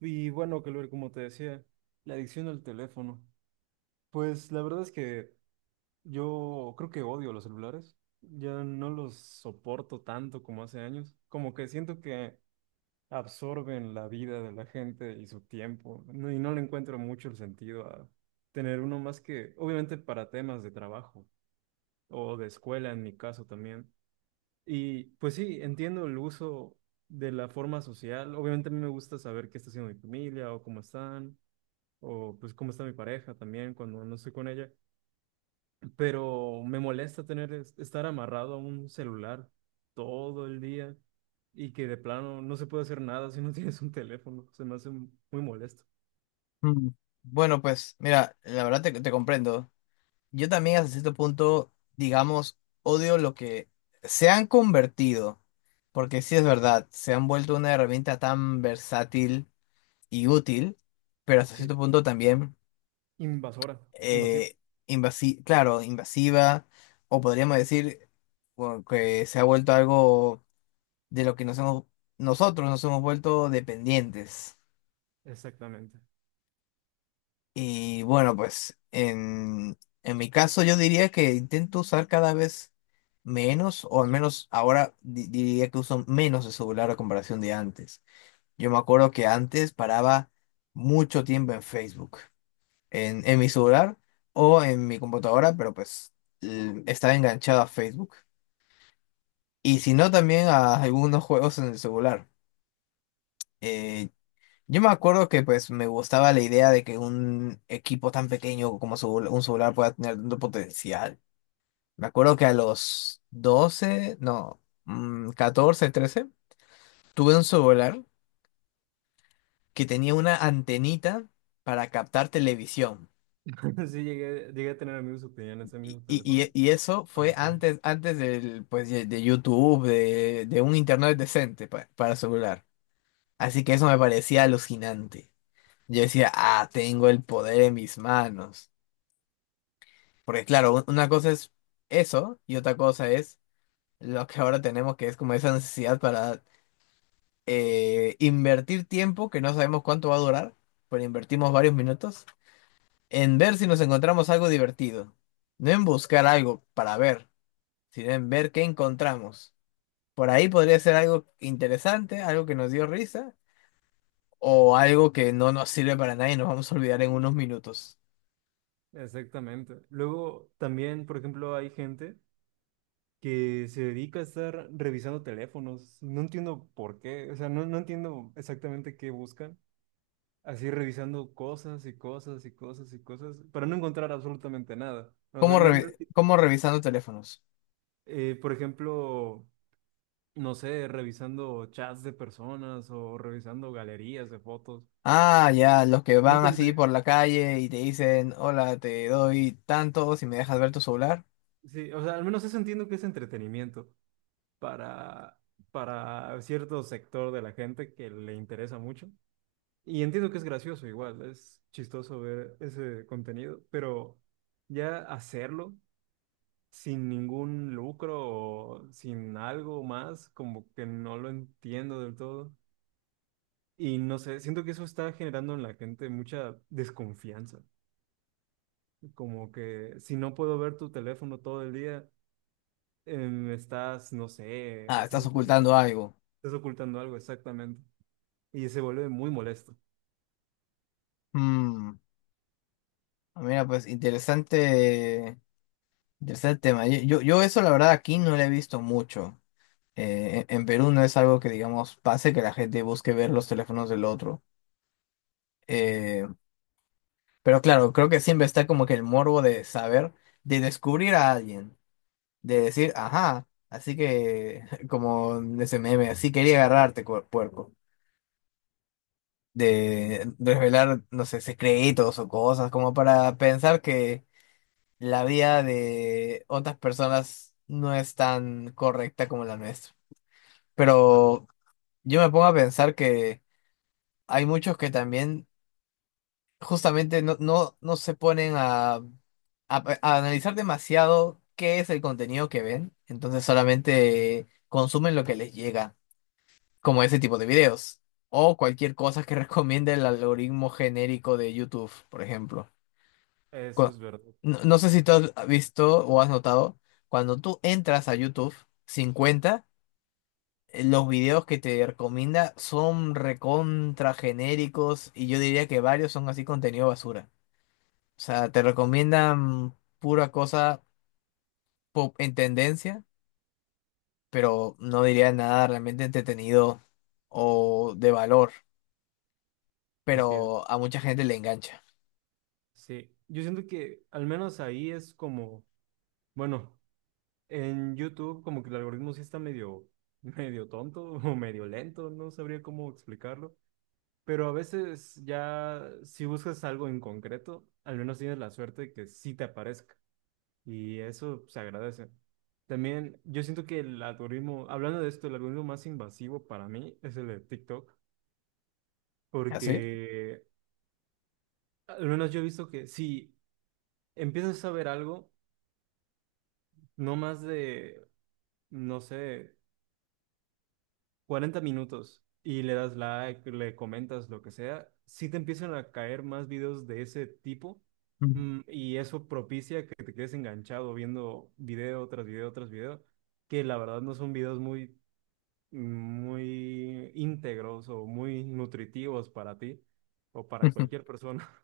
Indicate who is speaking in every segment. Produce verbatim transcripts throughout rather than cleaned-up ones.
Speaker 1: Y bueno, Calver, como te decía, la adicción al teléfono. Pues la verdad es que yo creo que odio los celulares. Ya no los soporto tanto como hace años. Como que siento que absorben la vida de la gente y su tiempo. no- y no le encuentro mucho el sentido a tener uno más que, obviamente, para temas de trabajo o de escuela en mi caso también. Y pues sí, entiendo el uso de la forma social. Obviamente a mí me gusta saber qué está haciendo mi familia o cómo están, o pues cómo está mi pareja también cuando no estoy con ella, pero me molesta tener es- estar amarrado a un celular todo el día y que de plano no se puede hacer nada si no tienes un teléfono. Se me hace m- muy molesto.
Speaker 2: Mm, Bueno, pues mira, la verdad te, te comprendo. Yo también hasta cierto punto, digamos, odio lo que se han convertido, porque sí es verdad, se han vuelto una herramienta tan versátil y útil, pero hasta
Speaker 1: Sí,
Speaker 2: cierto punto también
Speaker 1: invasora, invasivo.
Speaker 2: eh, invasi- claro, invasiva, o podríamos decir, bueno, que se ha vuelto algo de lo que nos hemos, nosotros nos hemos vuelto dependientes.
Speaker 1: Exactamente.
Speaker 2: Y bueno, pues en, en mi caso yo diría que intento usar cada vez menos, o al menos ahora di- diría que uso menos el celular a comparación de antes. Yo me acuerdo que antes paraba mucho tiempo en Facebook, en, en mi celular o en mi computadora, pero pues l- estaba enganchado a Facebook. Y si no, también a algunos juegos en el celular. Eh, Yo me acuerdo que pues me gustaba la idea de que un equipo tan pequeño como su- un celular pueda tener tanto potencial. Me acuerdo que a los doce, no, mm, catorce, trece, tuve un celular que tenía una antenita para captar televisión.
Speaker 1: Sí, llegué, llegué a tener amigos que tenían ese
Speaker 2: Y,
Speaker 1: mismo
Speaker 2: y-
Speaker 1: teléfono.
Speaker 2: y- y eso fue
Speaker 1: Bueno.
Speaker 2: antes, antes del, pues, de, de YouTube, de, de un internet decente pa- para celular. Así que eso me parecía alucinante. Yo decía, ah, tengo el poder en mis manos. Porque claro, una cosa es eso y otra cosa es lo que ahora tenemos, que es como esa necesidad para eh, invertir tiempo que no sabemos cuánto va a durar, pero invertimos varios minutos en ver si nos encontramos algo divertido. No en buscar algo para ver, sino en ver qué encontramos. Por ahí podría ser algo interesante, algo que nos dio risa o algo que no nos sirve para nada y nos vamos a olvidar en unos minutos.
Speaker 1: Exactamente. Luego también, por ejemplo, hay gente que se dedica a estar revisando teléfonos. No entiendo por qué, o sea, no, no entiendo exactamente qué buscan. Así revisando cosas y cosas y cosas y cosas para no encontrar absolutamente nada. O sea,
Speaker 2: ¿Cómo,
Speaker 1: no, no
Speaker 2: revi-
Speaker 1: enti-
Speaker 2: cómo revisando teléfonos?
Speaker 1: eh, por ejemplo, no sé, revisando chats de personas o revisando galerías de fotos.
Speaker 2: Ah, ya, los que van
Speaker 1: Nunca
Speaker 2: así
Speaker 1: entendí.
Speaker 2: por la calle y te dicen, hola, te doy tanto si me dejas ver tu celular.
Speaker 1: Sí, o sea, al menos eso entiendo que es entretenimiento para, para cierto sector de la gente que le interesa mucho. Y entiendo que es gracioso igual, es chistoso ver ese contenido, pero ya hacerlo sin ningún lucro o sin algo más, como que no lo entiendo del todo. Y no sé, siento que eso está generando en la gente mucha desconfianza, como que si no puedo ver tu teléfono todo el día, em, estás, no sé,
Speaker 2: Ah,
Speaker 1: estás
Speaker 2: estás
Speaker 1: haciendo
Speaker 2: ocultando
Speaker 1: algo,
Speaker 2: algo.
Speaker 1: estás ocultando algo, exactamente. Y se vuelve muy molesto.
Speaker 2: Mm, mira, pues interesante, interesante tema. Yo, yo, yo eso la verdad aquí no lo he visto mucho. Eh, en en Perú no es algo que, digamos, pase que la gente busque ver los teléfonos del otro. Eh, pero claro, creo que siempre está como que el morbo de saber, de descubrir a alguien. De decir, ajá, así que, como de ese meme, así quería agarrarte, cuer- puerco. De revelar, no sé, secretos o cosas, como para pensar que la vida de otras personas no es tan correcta como la nuestra. Pero yo me pongo a pensar que hay muchos que también justamente no, no, no se ponen a a, a analizar demasiado qué es el contenido que ven, entonces solamente consumen lo que les llega, como ese tipo de videos. O cualquier cosa que recomiende el algoritmo genérico de YouTube, por ejemplo.
Speaker 1: Eso
Speaker 2: Cu-
Speaker 1: es verdad,
Speaker 2: No, no sé si tú has visto o has notado, cuando tú entras a YouTube cincuenta, eh, los videos que te recomienda son recontra genéricos y yo diría que varios son así contenido basura. O sea, te recomiendan pura cosa pop en tendencia, pero no diría nada realmente entretenido o de valor,
Speaker 1: entiendo.
Speaker 2: pero a mucha gente le engancha.
Speaker 1: Sí, yo siento que al menos ahí es como, bueno, en YouTube como que el algoritmo sí está medio, medio tonto o medio lento, no sabría cómo explicarlo, pero a veces ya si buscas algo en concreto, al menos tienes la suerte de que sí te aparezca, y eso se agradece. También yo siento que el algoritmo, hablando de esto, el algoritmo más invasivo para mí es el de TikTok,
Speaker 2: ¿Así?
Speaker 1: porque al menos yo he visto que si empiezas a ver algo, no más de, no sé, cuarenta minutos, y le das like, le comentas lo que sea, sí te empiezan a caer más videos de ese tipo, mm, y eso propicia que te quedes enganchado viendo video tras video tras video, que la verdad no son videos muy, muy íntegros o muy nutritivos para ti o para cualquier persona.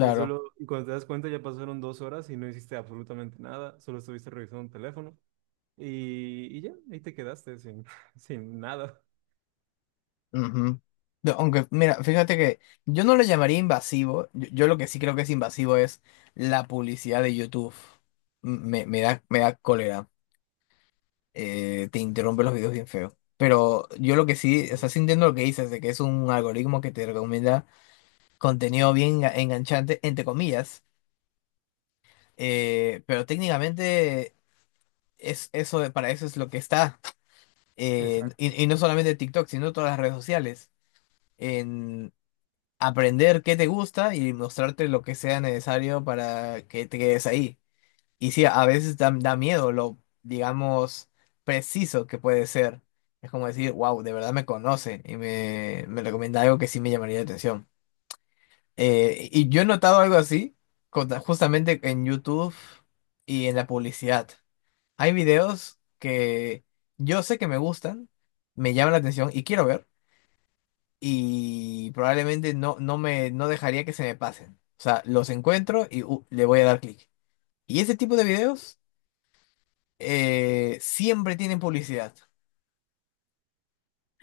Speaker 1: Y solo, y cuando te das cuenta ya pasaron dos horas y no hiciste absolutamente nada, solo estuviste revisando un teléfono, y, y ya, ahí te quedaste sin sin nada.
Speaker 2: Ujú. No, aunque, mira, fíjate que yo no lo llamaría invasivo. Yo, yo lo que sí creo que es invasivo es la publicidad de YouTube. M- Me, me da, me da cólera. Eh, te interrumpe los videos bien feo. Pero yo lo que
Speaker 1: Es
Speaker 2: sí, o sea,
Speaker 1: verdad.
Speaker 2: sí entiendo lo que dices, de que es un algoritmo que te recomienda contenido bien enga- enganchante, entre comillas. Eh, pero técnicamente es eso, de- para eso es lo que está. Eh,
Speaker 1: Exacto.
Speaker 2: y, y no solamente TikTok, sino todas las redes sociales. Aprender qué te gusta y mostrarte lo que sea necesario para que te quedes ahí. Y sí, a veces da, da miedo lo, digamos, preciso que puede ser. Es como decir, wow, de verdad me conoce y me, me recomienda algo que sí me llamaría la atención. Eh, y yo he notado algo así con- justamente en YouTube y en la publicidad. Hay videos que yo sé que me gustan, me llaman la atención y quiero ver, y probablemente no, no me no dejaría que se me pasen. O sea, los encuentro y uh, le voy a dar clic. Y ese tipo de videos eh, siempre tienen publicidad.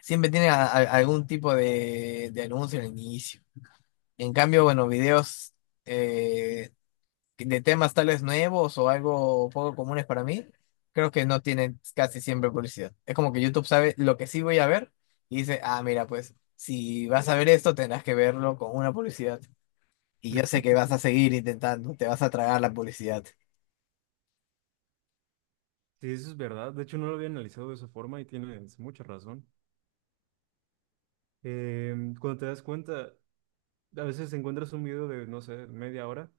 Speaker 2: Siempre tienen a- a- algún tipo de, de anuncio en el inicio. En cambio, bueno, videos eh, de temas tal vez nuevos o algo poco comunes para mí, creo que no tienen casi siempre publicidad. Es como que YouTube sabe lo que sí voy a ver y dice, ah, mira, pues si vas a ver esto, tendrás que verlo con una publicidad. Y yo sé que vas a seguir intentando, te vas a tragar la publicidad.
Speaker 1: Sí, eso es verdad. De hecho, no lo había analizado de esa forma y tienes mucha razón. Eh, cuando te das cuenta, a veces encuentras un video de, no sé, media hora,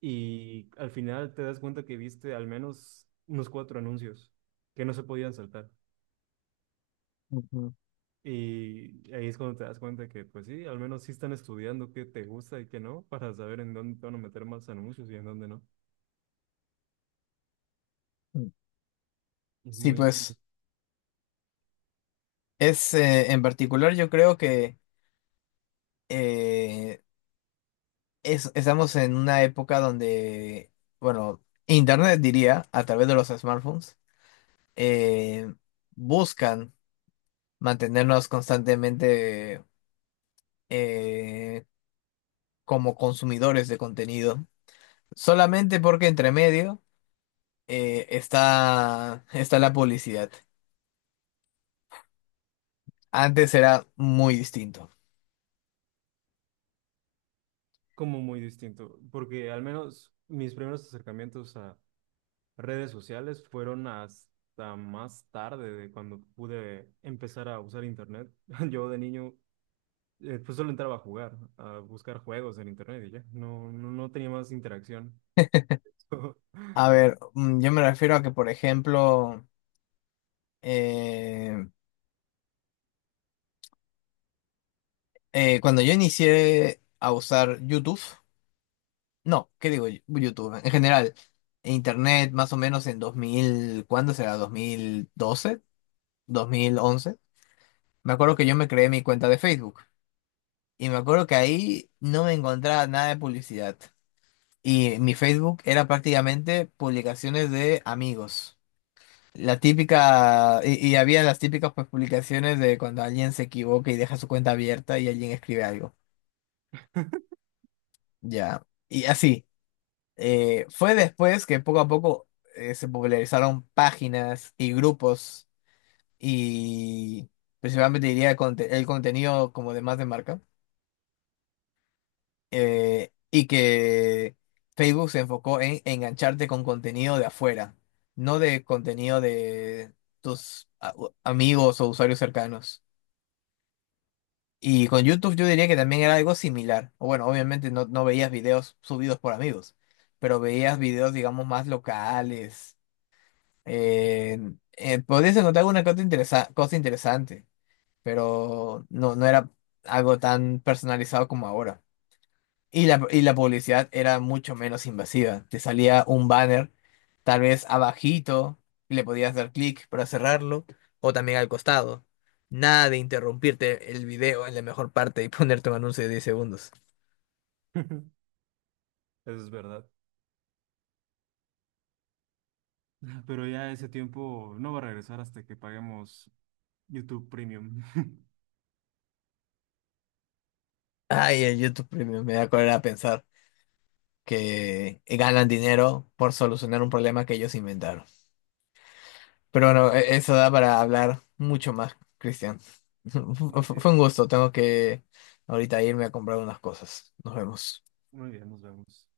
Speaker 1: y al final te das cuenta que viste al menos unos cuatro anuncios que no se podían saltar.
Speaker 2: Ujú.
Speaker 1: Y ahí es cuando te das cuenta que, pues sí, al menos sí están estudiando qué te gusta y qué no, para saber en dónde te van a meter más anuncios y en dónde no.
Speaker 2: Mm.
Speaker 1: Es
Speaker 2: Sí,
Speaker 1: muy, muy-
Speaker 2: pues es eh, en particular yo creo que eh, es- estamos en una época donde, bueno, Internet diría, a través de los smartphones, eh, buscan mantenernos constantemente, eh, como consumidores de contenido, solamente porque entre medio eh, está, está la publicidad. Antes era muy distinto.
Speaker 1: como muy distinto, porque al menos mis primeros acercamientos a redes sociales fueron hasta más tarde de cuando pude empezar a usar internet. Yo de niño, eh, pues solo entraba a jugar, a buscar juegos en internet y ya. No, no, no tenía más interacción.
Speaker 2: A ver, mm, yo me refiero a que, por ejemplo, eh, eh, cuando yo inicié a usar YouTube, no, ¿qué digo? ¿yo? YouTube, en general, Internet más o menos en dos mil, ¿cuándo será? dos dos mil doce, ¿dos mil once? Me acuerdo que yo me creé mi cuenta de Facebook y me acuerdo que ahí no me encontraba nada de publicidad. Y mi Facebook era prácticamente publicaciones de amigos. La típica, y, y había las típicas pues, publicaciones de cuando alguien se equivoca y deja su cuenta abierta y alguien escribe algo. Ya. Y así. Eh, fue después que poco a poco eh, se popularizaron páginas y grupos, y principalmente diría conte- el contenido como de más de marca. eh, y que Facebook se enfocó en engancharte con contenido de afuera, no de contenido de tus a- u- amigos o usuarios cercanos. Y con YouTube yo diría que también era algo similar. O bueno, obviamente no, no veías videos subidos por amigos, pero veías videos, digamos, más locales. Eh, eh, podías encontrar alguna cosa, interesa- cosa interesante, pero no, no era algo tan personalizado como ahora. Y la, y la publicidad era mucho menos invasiva. Te salía un banner, tal vez abajito, y le podías dar clic para cerrarlo, o también al costado. Nada de interrumpirte el video en la mejor parte y ponerte un anuncio de diez segundos.
Speaker 1: Eso es verdad. Pero ya ese tiempo no va a regresar hasta que paguemos YouTube Premium.
Speaker 2: Ay, el YouTube Premium me da cólera pensar que ganan dinero por solucionar un problema que ellos inventaron. Pero bueno, e- eso da para hablar mucho más, Cristian.
Speaker 1: Así
Speaker 2: Fue
Speaker 1: es.
Speaker 2: un gusto, tengo que ahorita irme a comprar unas cosas. Nos vemos.
Speaker 1: Muy bien, nos vemos.